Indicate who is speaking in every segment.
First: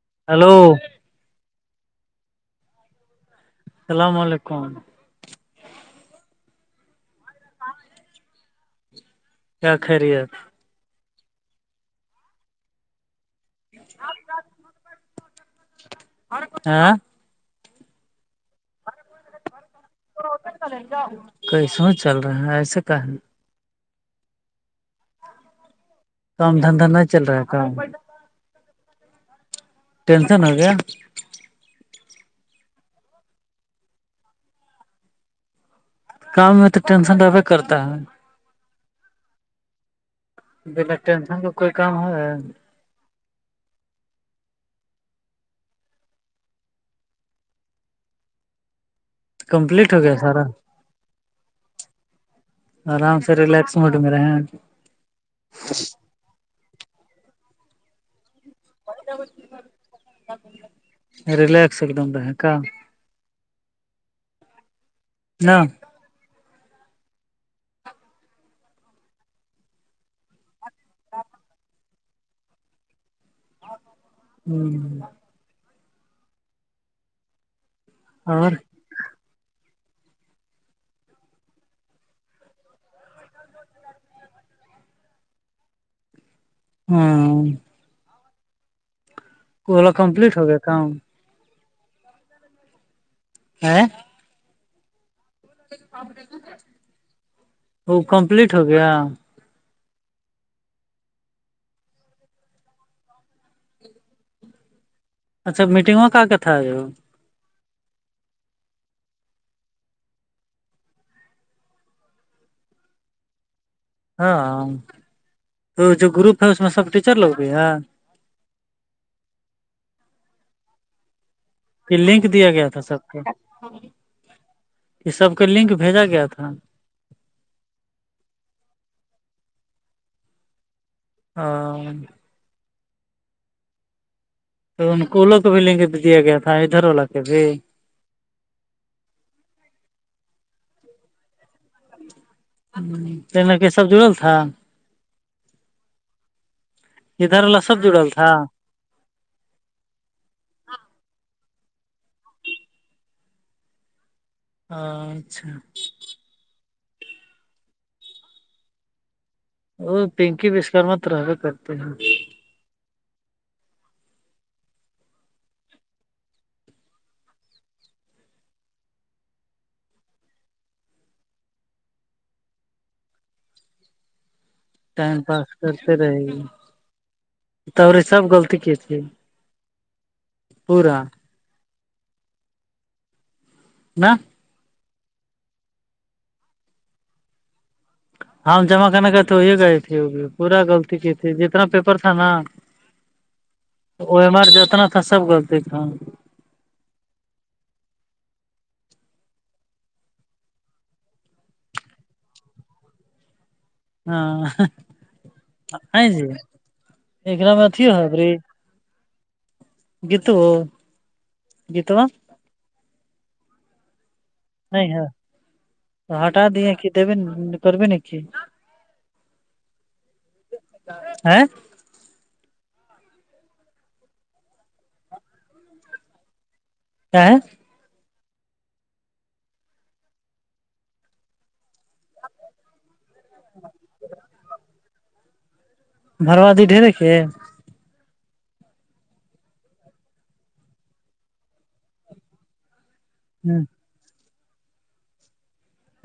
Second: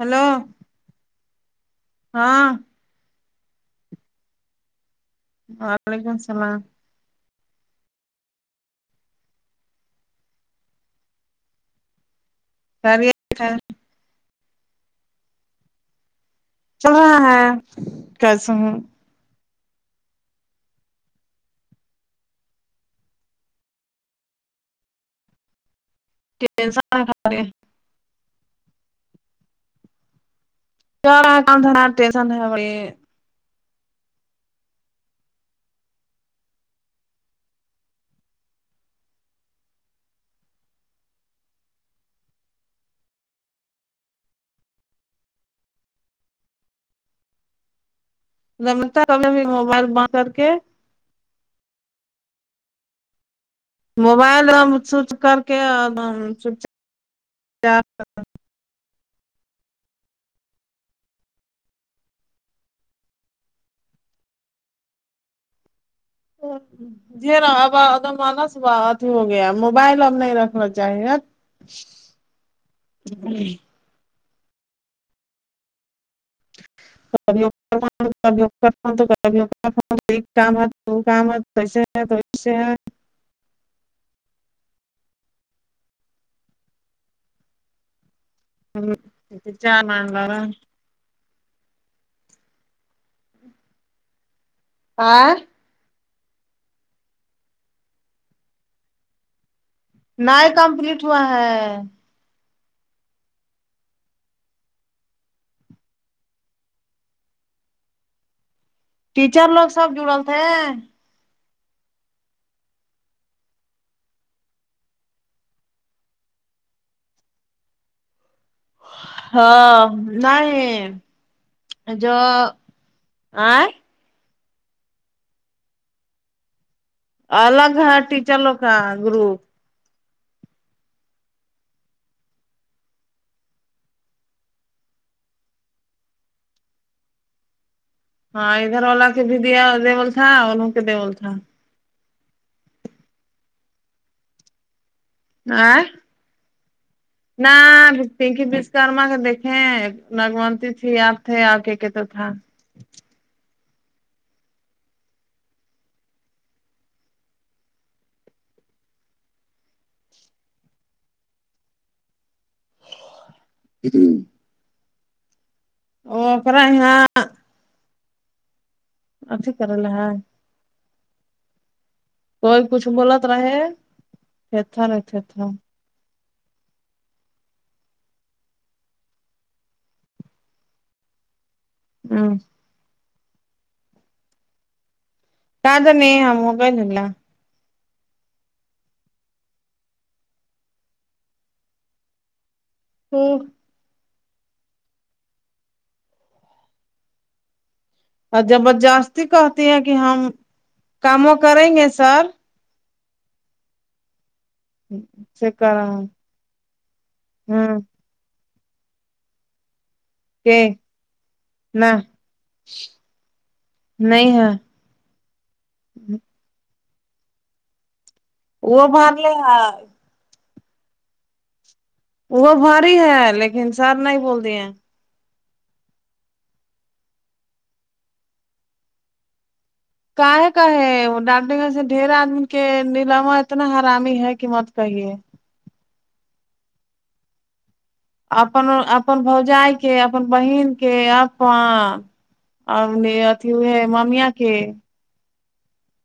Speaker 1: hello
Speaker 2: hello
Speaker 1: ہاں
Speaker 2: السلام علیکم
Speaker 1: وعلیکم السلام
Speaker 2: کیا خیریت
Speaker 1: سر
Speaker 2: [inaudible] ہاں
Speaker 1: چل رہاں ہے کیس ہوں
Speaker 2: کیسو چل رہا ہیں ایسے کہ کام دھندا
Speaker 1: ٹینشن
Speaker 2: نہیں چل رہا
Speaker 1: خالی
Speaker 2: ہے کام ٹینشن ہو گیا
Speaker 1: ن
Speaker 2: کام میں تو ٹینشن ڈبہ کرتا ہے بنا ٹینشن کا کوئی کام ہے
Speaker 1: رمتا بھی موبائل
Speaker 2: کمپلیٹ ہو
Speaker 1: بند
Speaker 2: گیا
Speaker 1: کر
Speaker 2: سارا
Speaker 1: کے
Speaker 2: آرام سے ریلیکس موڈ میں
Speaker 1: موبائل
Speaker 2: رہے
Speaker 1: سوچ کر کےچ
Speaker 2: رلیکس ایک دم رہے کام نہ
Speaker 1: ا ج اب مانس اھی ہو گیا موبائل اب نہیں رکھنا چاہیے جی
Speaker 2: ہوں اور
Speaker 1: ف تو کر کام تو کام
Speaker 2: ہاں
Speaker 1: ہے چار
Speaker 2: اولا
Speaker 1: مان
Speaker 2: کمپلیٹ
Speaker 1: لگا
Speaker 2: ہو گیا کام [unintelligible]
Speaker 1: ہاں
Speaker 2: وہ کمپلیٹ ہو گیا
Speaker 1: ن کمپلیٹ ہوا ہے
Speaker 2: اچھا میٹنگوں کا کیا تھا ہے ہو
Speaker 1: ٹیچر لوگ سب جڑل تھے
Speaker 2: ہاں تو جو گروپ ہے اس میں سب ٹیچر لوگ گئی ہے
Speaker 1: ہاں نہیں
Speaker 2: کہ
Speaker 1: جو
Speaker 2: لنک دیا گیا تھا سب کو
Speaker 1: آئ
Speaker 2: یہ سب کو لنک بھیجا گیا تھا
Speaker 1: الگ ہے ٹیچر لو کا گروپ
Speaker 2: ہاں تو ان کوولوں کو بھی لین کے دیا گیا تھا ادھر واللا کے بھی
Speaker 1: ہاں ادھر واللا کے بھی دیا دیول تھا اوروں کے دیول تھا
Speaker 2: ہ لک سب جڑل تھا
Speaker 1: ہاں
Speaker 2: ادھر
Speaker 1: نہ
Speaker 2: والا سب جڑل
Speaker 1: بتی
Speaker 2: تھا
Speaker 1: کی بی کررما کے دیکھیں نگمتی تھی آپ تھے اور کہ کہ تو تھا
Speaker 2: اچھا وہ پنکی بشکار م تو رہو کرتے ہیں
Speaker 1: ہوں او اکر گ آچ کرارلہ ہ کوئی کچھ بولت رہے تھے تھا رہے
Speaker 2: ٹائم
Speaker 1: تھے تھا
Speaker 2: پاس کرتے رہی گ ت رے سب غلطی کی تھی پورا
Speaker 1: ہاں
Speaker 2: نہ
Speaker 1: تد نے ہم ہوگللہ
Speaker 2: ہاں جمع کرنے گئے تھے وہی گئے تھی وہگی پورا غلطی کی تھی جتنا پیپر تھا نا
Speaker 1: ہھر
Speaker 2: او ایم آر جتنا تھا سب غلطی تھا
Speaker 1: اور جبر جاستی کہتی ہیں کہ ہم کاموں کریں گے سر سے کر ہوں
Speaker 2: ہاں جی ایکر میں اھی ہوت ری
Speaker 1: کہ نہ
Speaker 2: گیتوا
Speaker 1: نہیں ہاں
Speaker 2: نہیں ہاں تو ہٹ دے کہ دی کرے ن کہ
Speaker 1: وہ بات نہیں ہے
Speaker 2: [unintelligible]
Speaker 1: وہ بھاری ہے لیکن سر نہیں بول د ہیں
Speaker 2: کیا
Speaker 1: کایں کایں ڈان گ سے ڈھیر آدمی کے نیلالما اتنا حرامی ہے کہ مل صحیح ہے
Speaker 2: بھرواد ڈر کے
Speaker 1: اپن اپ بوجائی کے اپ بہن کے اپ ا نے اتیھی
Speaker 2: ہ
Speaker 1: ہے ممیا کے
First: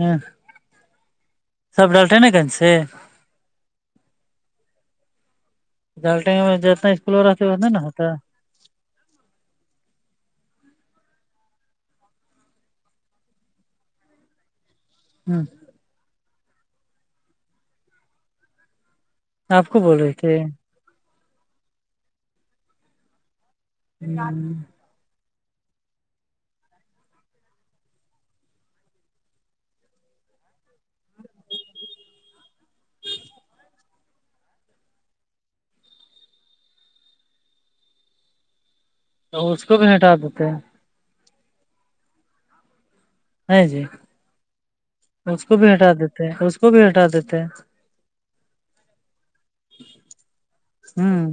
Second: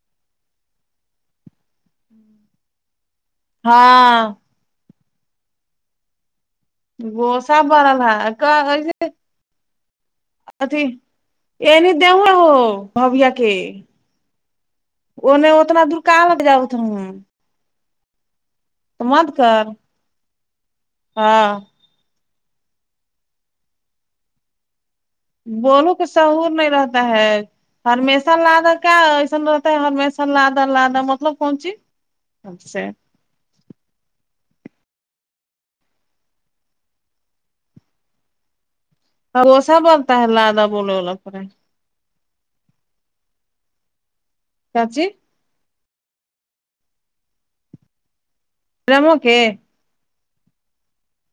Speaker 2: ہوں سب ڈرٹے ہے نا گن سے
Speaker 1: ہاں
Speaker 2: ڈالٹیں میں اسکول
Speaker 1: وہ
Speaker 2: رہتے
Speaker 1: سا
Speaker 2: اتنا نا ہوتا
Speaker 1: بارا کاے نہیں آ ہو بویا کے
Speaker 2: ہ
Speaker 1: انہ اتنا دور کہاں لگ جاؤ اتنا تو مد کر
Speaker 2: آپ کو بول رہے تھے
Speaker 1: ہاں
Speaker 2: نہ
Speaker 1: بولو کہ شہور نہیں رہتا ہے ہرمیشہ لادہ کیا ایسا رہتا ہے ہرمیشہ لادہ لادا مطلب کونچی سے اب
Speaker 2: تو اس
Speaker 1: وہسا
Speaker 2: کو بھی
Speaker 1: بنتا
Speaker 2: ہٹا
Speaker 1: ہے
Speaker 2: دیتے ہیں
Speaker 1: لادا بولے والا پے
Speaker 2: ہیںاں جی
Speaker 1: چچی
Speaker 2: اس کو بھیٹا دیتے اس کو بھیٹا دیتے
Speaker 1: الموکے
Speaker 2: ہوں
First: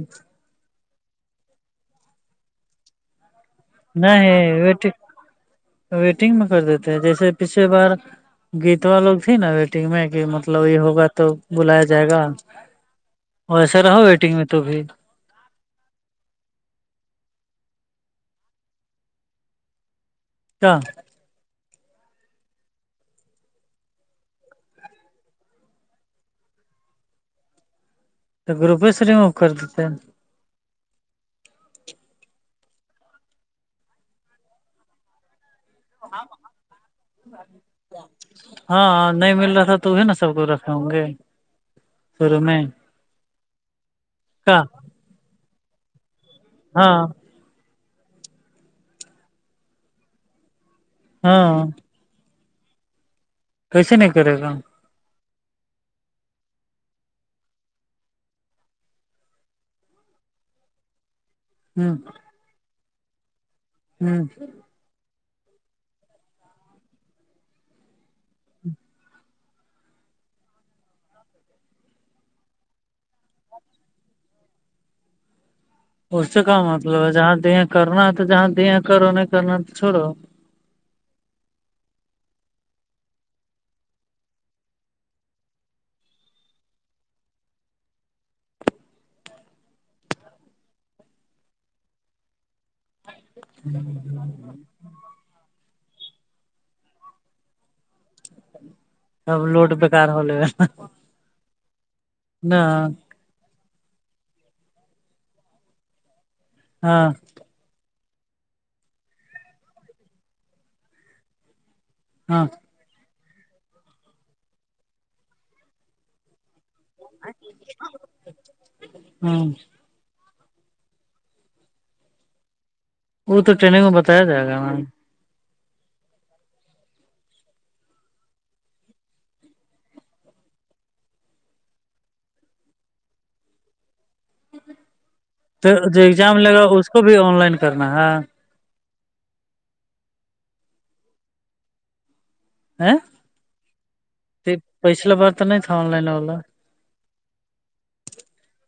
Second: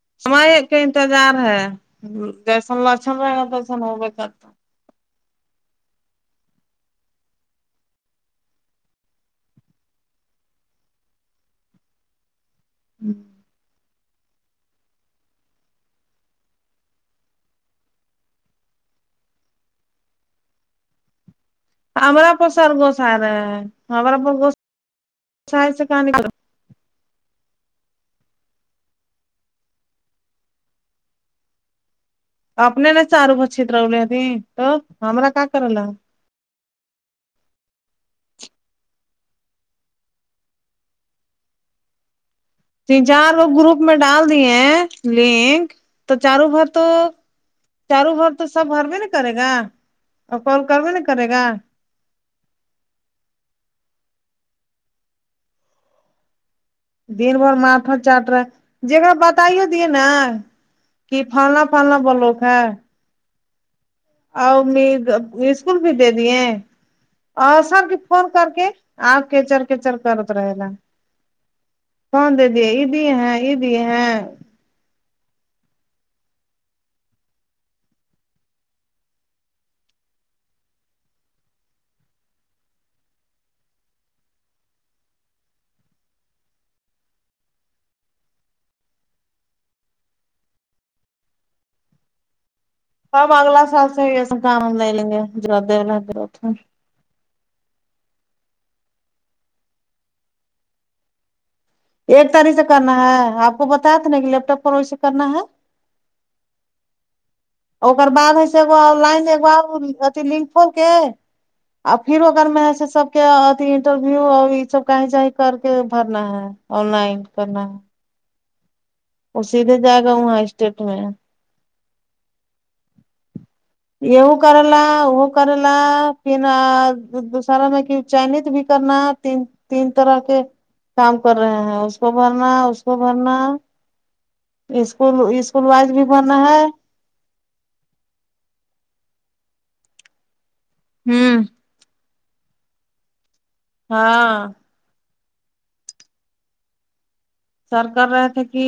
Speaker 1: کا انتظار ہے جیسن لوچن رہے گا تو
Speaker 2: نہیں ویٹگ ویٹنگ میں کر دیتے ہیں جیسے پچھلیے بار گیت والا لوگ تھی نا ویٹنگ میں کہ مطلب یہ ہوگا تو بلایا جائے گا ویسا رہو ویٹنگ میں تو بھی تو
Speaker 1: ہمرا پر سر گوس آ رہا ہے ہمرا پر گوش گس سے کہ
Speaker 2: تو گروپے سے ریمو کر دیتے ہیں
Speaker 1: اپنے نے چارو بچ چترولی تو ہما کا کر
Speaker 2: آ ہاں نہیں مل رہا تھا تو بھی نا سب کو رکھے ہوں گے سھر میںیں
Speaker 1: تین چار لوگ گروپ میں ڈال دیے لنک تو چاروں بات تو
Speaker 2: ہاں
Speaker 1: چاروں بھر تو سب ہر میں ن کرے گا اور کال کر میں کرے گا
Speaker 2: ہاں کیسے نہیں کرے گا
Speaker 1: دن بھر ماتھا چاٹ رہا جک بتائی دیے نا کی فلنا
Speaker 2: ہوں
Speaker 1: فلا بولوک
Speaker 2: ہوں
Speaker 1: اسکول بھی دے دیے اور سر کی فون کر کے آپ کیچر کیچر کرت رہے لا کو
Speaker 2: اس سے کا مطلب ہے جہاں دیا کرنا تو جہاں دیا کرو نہیں کرنا تو چھوڑو
Speaker 1: سب اگلا سال سے ایسے کام ہم لے لیں گے جر دے درت
Speaker 2: اب لوٹ بیکار ہو لے گا
Speaker 1: ایک تاریخ
Speaker 2: نہ
Speaker 1: سے کرنا ہے آپ کو بتایا تھا نا کہ لیپٹاپ پر ویے کرنا ہے
Speaker 2: ہاں
Speaker 1: ار بع ہےس لائن ا لنک پھول کے اور پھر
Speaker 2: ہاں
Speaker 1: اگر میں سے سب کے ا انٹرویو اور یہ سب کہیں جیں کر کے بھرنا ہے آن لائن کرنا ہے
Speaker 2: ہاں
Speaker 1: وہ سیدھے جا گا ہاں اسٹیٹ میں
Speaker 2: وہ تو میں
Speaker 1: یہ
Speaker 2: بتایا جائے گا
Speaker 1: کرلا
Speaker 2: میم
Speaker 1: وہ کر ل پھر دوسارا میں چائنیز بھی کرنا تین تین طرح کے کام کر رہے ہیں اس کو بھرنا اس کو بھرنا اسکول اسکول
Speaker 2: تو
Speaker 1: وائز
Speaker 2: جو
Speaker 1: بھی بھرنا
Speaker 2: ایگزام
Speaker 1: ہے
Speaker 2: لگا اس کو بھی آن لائن کرنا ہے
Speaker 1: ہوں
Speaker 2: ہ [unintelligible]
Speaker 1: ہاں
Speaker 2: پیسلا بار تو نہیں تھا آن لائن اوا
Speaker 1: سرکار ر تھ کی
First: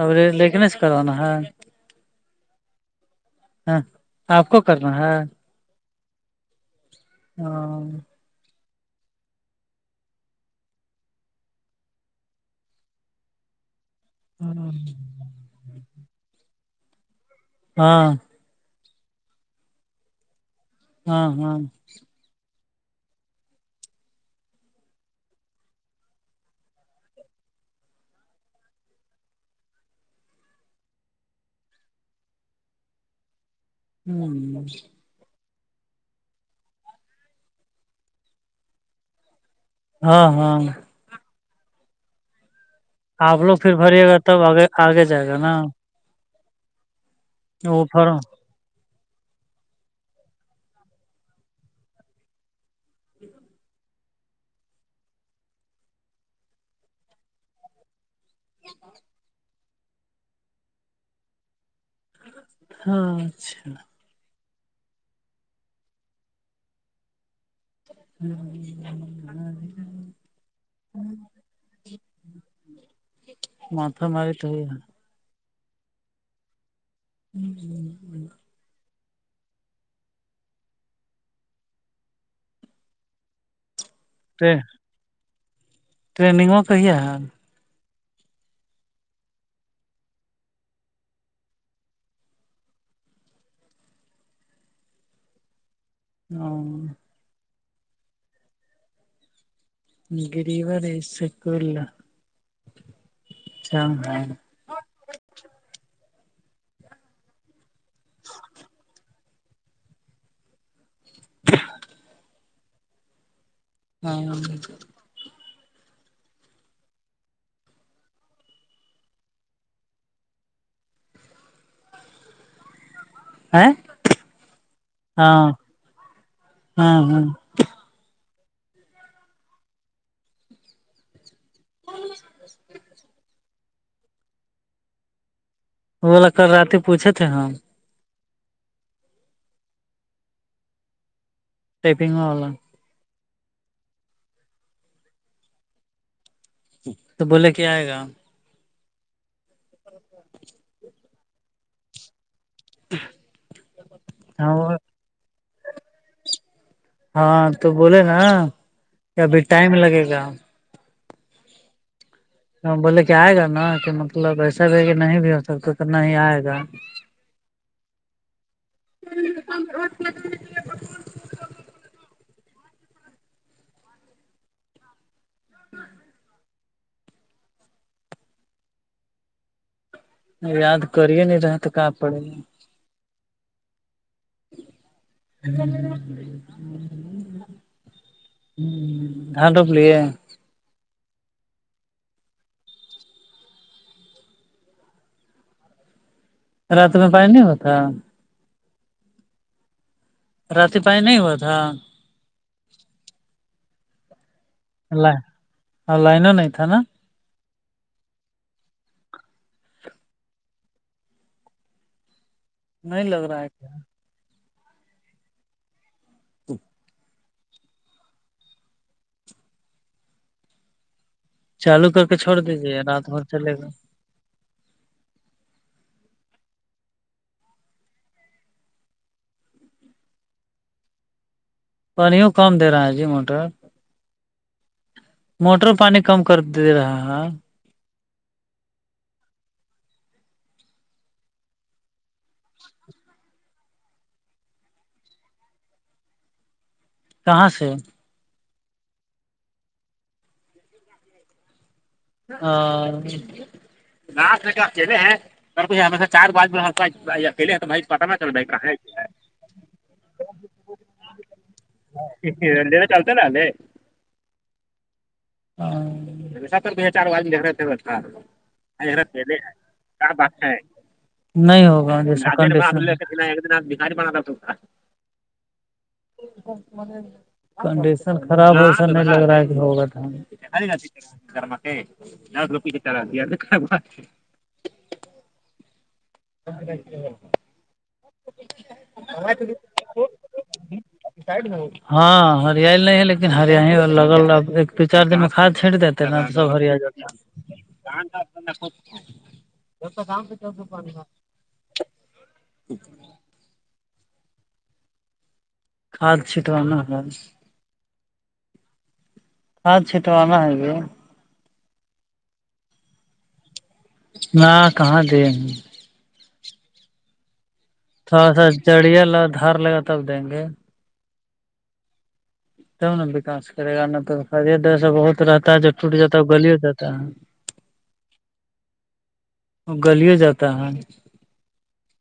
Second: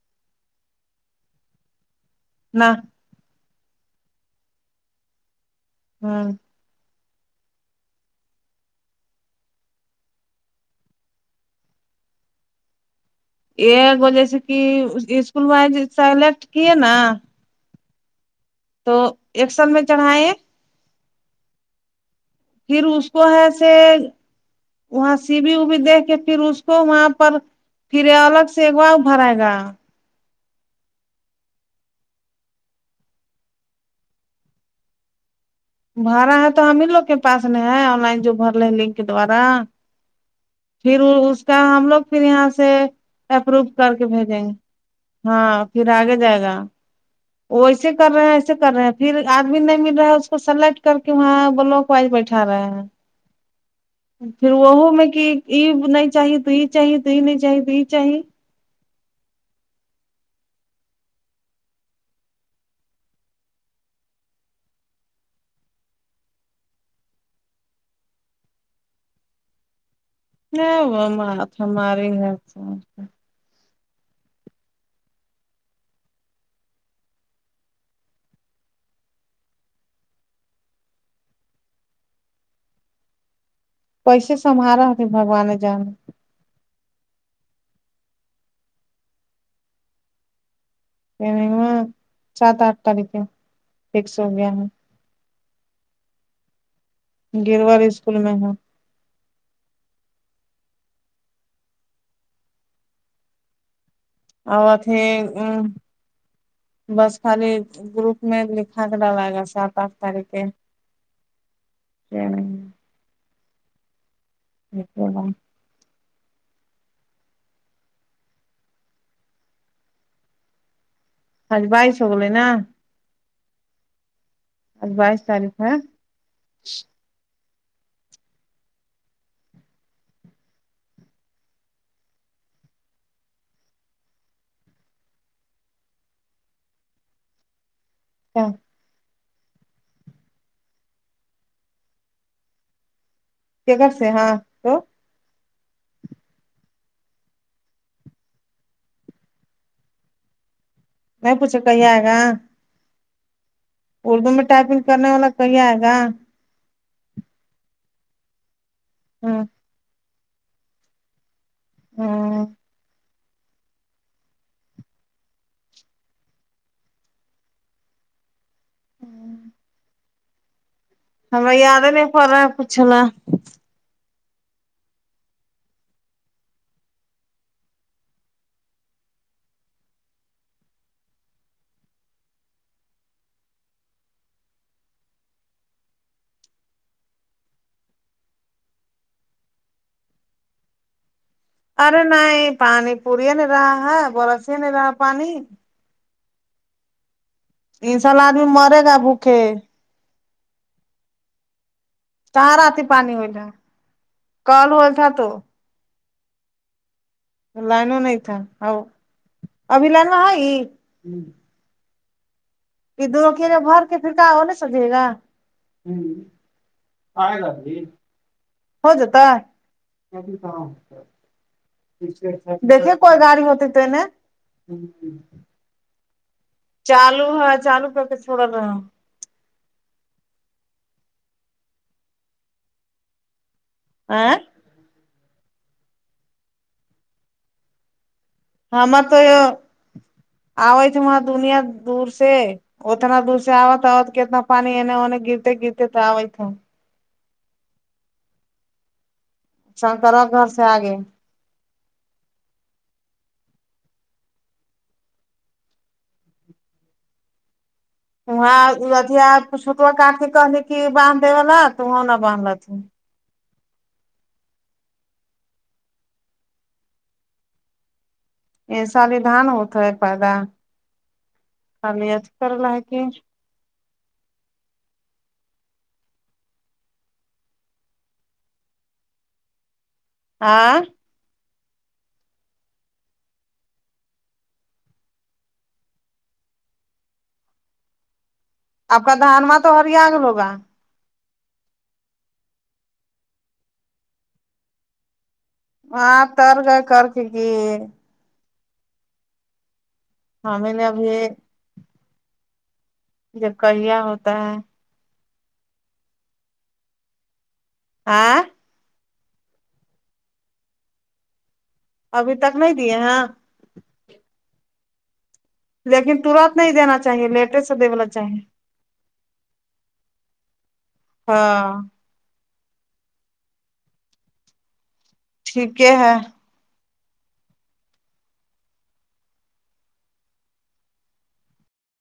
Speaker 2: اب لیکن سے کرانا ہے
Speaker 1: نہ
Speaker 2: ہاں آپ کو کرنا ہے
Speaker 1: ہاں
Speaker 2: ہاں
Speaker 1: یہگو جیسے کہ اسکول میں سلیکٹ کیے نا
Speaker 2: ہاں
Speaker 1: تو ایکسر میں چڑھائےیں
Speaker 2: ہاں ہاں
Speaker 1: پھر اس کو ہے سے وہاں سی بی ابی دے کے پھر اس کو وہاں پر پھر الگ سے ایک بار بھرائے گا
Speaker 2: ہوں
Speaker 1: بھر رہا ہے تو ہم ہی لوگ کے پاس نہیں ہے آن لائن جو بھر لے لنک کے دوارا
Speaker 2: ہاں ہاں
Speaker 1: پھر اس کا ہم لوگ پھر یہاں سے
Speaker 2: آپ لوگ
Speaker 1: اپروو
Speaker 2: پھر
Speaker 1: کر
Speaker 2: بھریے
Speaker 1: کے
Speaker 2: گا
Speaker 1: بھیجیں
Speaker 2: تب
Speaker 1: گے
Speaker 2: آگے آگے جائے گا نا
Speaker 1: ہاں پھر آگے جائے گا وہ ایسے کر رہے ہیں سے کر رہے ہیں پھر آدمی نہیں مل رہا ہے اس کو سلیکٹ کر کے وہاں بلاک وائز بیٹھا رہے ہیں پھر وہہ میں کہ یہ نہیں چاہی دوئی چاہی دوئی نہیں چاہی دو چاہی
Speaker 2: ہ [unintelligible] ہاں اچھا ہانا [inaudible]
Speaker 1: نہیں وہ ہماری ہے سمج
Speaker 2: ماتا ماری تو ہو ہ [unintelligible]
Speaker 1: پیسے سمھارتے بگوان جان
Speaker 2: ٹرینگوں کریے ہیں
Speaker 1: ا سات آٹھ تاریخ ایک سو بیارے
Speaker 2: ہاں
Speaker 1: گروار اسکول میں ہے
Speaker 2: گریب ر سکول اچ ہاں ہاں
Speaker 1: اور ا تھھی ا بس خالی گروپ میں لکھا کر ڈ ل گا سات آٹھ تاریخ کے ا نہیں
Speaker 2: ہاں ہاں
Speaker 1: ج ہج بائیس ہوگولے نا
Speaker 2: ہے
Speaker 1: ا بائیس تاریخ ہے
Speaker 2: ہاں ہاں ہ وہ والا کرل رات پوچے تھے ہم
Speaker 1: ہاں
Speaker 2: ٹپنگ آن
Speaker 1: کر سے ہاں تو
Speaker 2: تو بولے کیا آئے گا اچا
Speaker 1: میں پوچھا کہی ہے گا
Speaker 2: ہ
Speaker 1: اردو میں ٹائپنگ کرنے والا کہی آئے گا
Speaker 2: ہاں تو بولے نا کہ ابھی
Speaker 1: ہوں
Speaker 2: ٹائم لگے گا
Speaker 1: ہاں
Speaker 2: بولے کہ آئے گا نا کہ مطلب ایسا بھی ہے کہ نہیں بھی ہو سکتا اتنا ہی آئے گا
Speaker 1: [inaudible]
Speaker 2: ر
Speaker 1: ہمیں یاد ہی نہیں پ رہا ہے پوچھنا
Speaker 2: ہاں یاد کرے نہیں رہتے ک پڑے ہم ہ ہاں روب لیے
Speaker 1: ارے نہیںائ پانی پوریے نہیں رہا ہے برسی نہیں رہا پانی
Speaker 2: رات میں پ نہیں ب
Speaker 1: تین سال آدمی مرے گا بھوکے
Speaker 2: رات پائی نہیں ہوا تھا
Speaker 1: کہ رہ آ ت پانی ولا کل ہوول تھا تو
Speaker 2: ہاں لائن نہیں تھا نا
Speaker 1: لائن نہیں تھا ہ ابھی ل ہے ہی
Speaker 2: نہیں
Speaker 1: کہ
Speaker 2: لگ
Speaker 1: دونوں
Speaker 2: رہا
Speaker 1: کیلے
Speaker 2: ہے
Speaker 1: بھر کے پکا ہو ن سجے گا ہ آ گ ہو جتا
Speaker 2: چالو کر کے چھوڑ دیجیے
Speaker 1: دیکھیے
Speaker 2: رات
Speaker 1: کوئی
Speaker 2: بھر
Speaker 1: گاڑی
Speaker 2: چلے
Speaker 1: ہوتی
Speaker 2: گا
Speaker 1: تو چالو ہاں چالو کرتے تھوڑا نا
Speaker 2: پانیوں کم دے رہا ہے جی موٹر
Speaker 1: آ
Speaker 2: موٹر پانی کم کر دے رہا ہے
Speaker 1: ہما تو یہ آئے تھ وہاں دنیا دور سے اتنا دور سے آتا ہوت کتنا پانی انے ہونے گرتے گرتے تو آئی تھا
Speaker 2: کہاں سے
Speaker 1: شنکر اور گھر سے آگے
Speaker 2: ہ ناچ لے کے اکیلے ہیں اورچ ہشہ چار بعد میں اکیے ہیں تو بھائی
Speaker 1: وہاں ا آ چھٹوا کاٹ کہ کہ باند دے وا تو نہ باندلت
Speaker 2: ے ہاں دو چار بار رہا تھ تھا ہے ہوا بہاری با سا کنڈیشن خراب ہوسا نہیں لگ رہا ہے کہ ہوگا تھا خاری گھر کہ لس روپی چ خرابات اچاچ
Speaker 1: آپ کا دانوا تو ہریاان ہوگا
Speaker 2: ہاں ہریال نہیں ہے لیکن ہریا ہی لگ دو چار دن میں کھاد چھینٹ دیتے نا سب ہریا ج سم چک پانی ج [unintelligible]
Speaker 1: جب کہہیا ہوتا ہے
Speaker 2: کاد چھیٹونا ہےال
Speaker 1: آ [unintelligible]
Speaker 2: ہاں چھی تو آنا ہے بھی
Speaker 1: ابھی تک نہیں دیے ہیں
Speaker 2: نہ کہاں دے
Speaker 1: لیکن ترت نہیں دینا چاہیے میٹ س وال [unintelligible]
Speaker 2: تھوڑا سا جڑیا لگا دھار لگا تب دیں گے
Speaker 1: ہاں
Speaker 2: تب نا وکس کرے گا نہ تو خریت ایسا بہت رہتا ہے جو ٹوٹ جا ہے گلی ہو جاتا وہ گلیوں جاتا ہے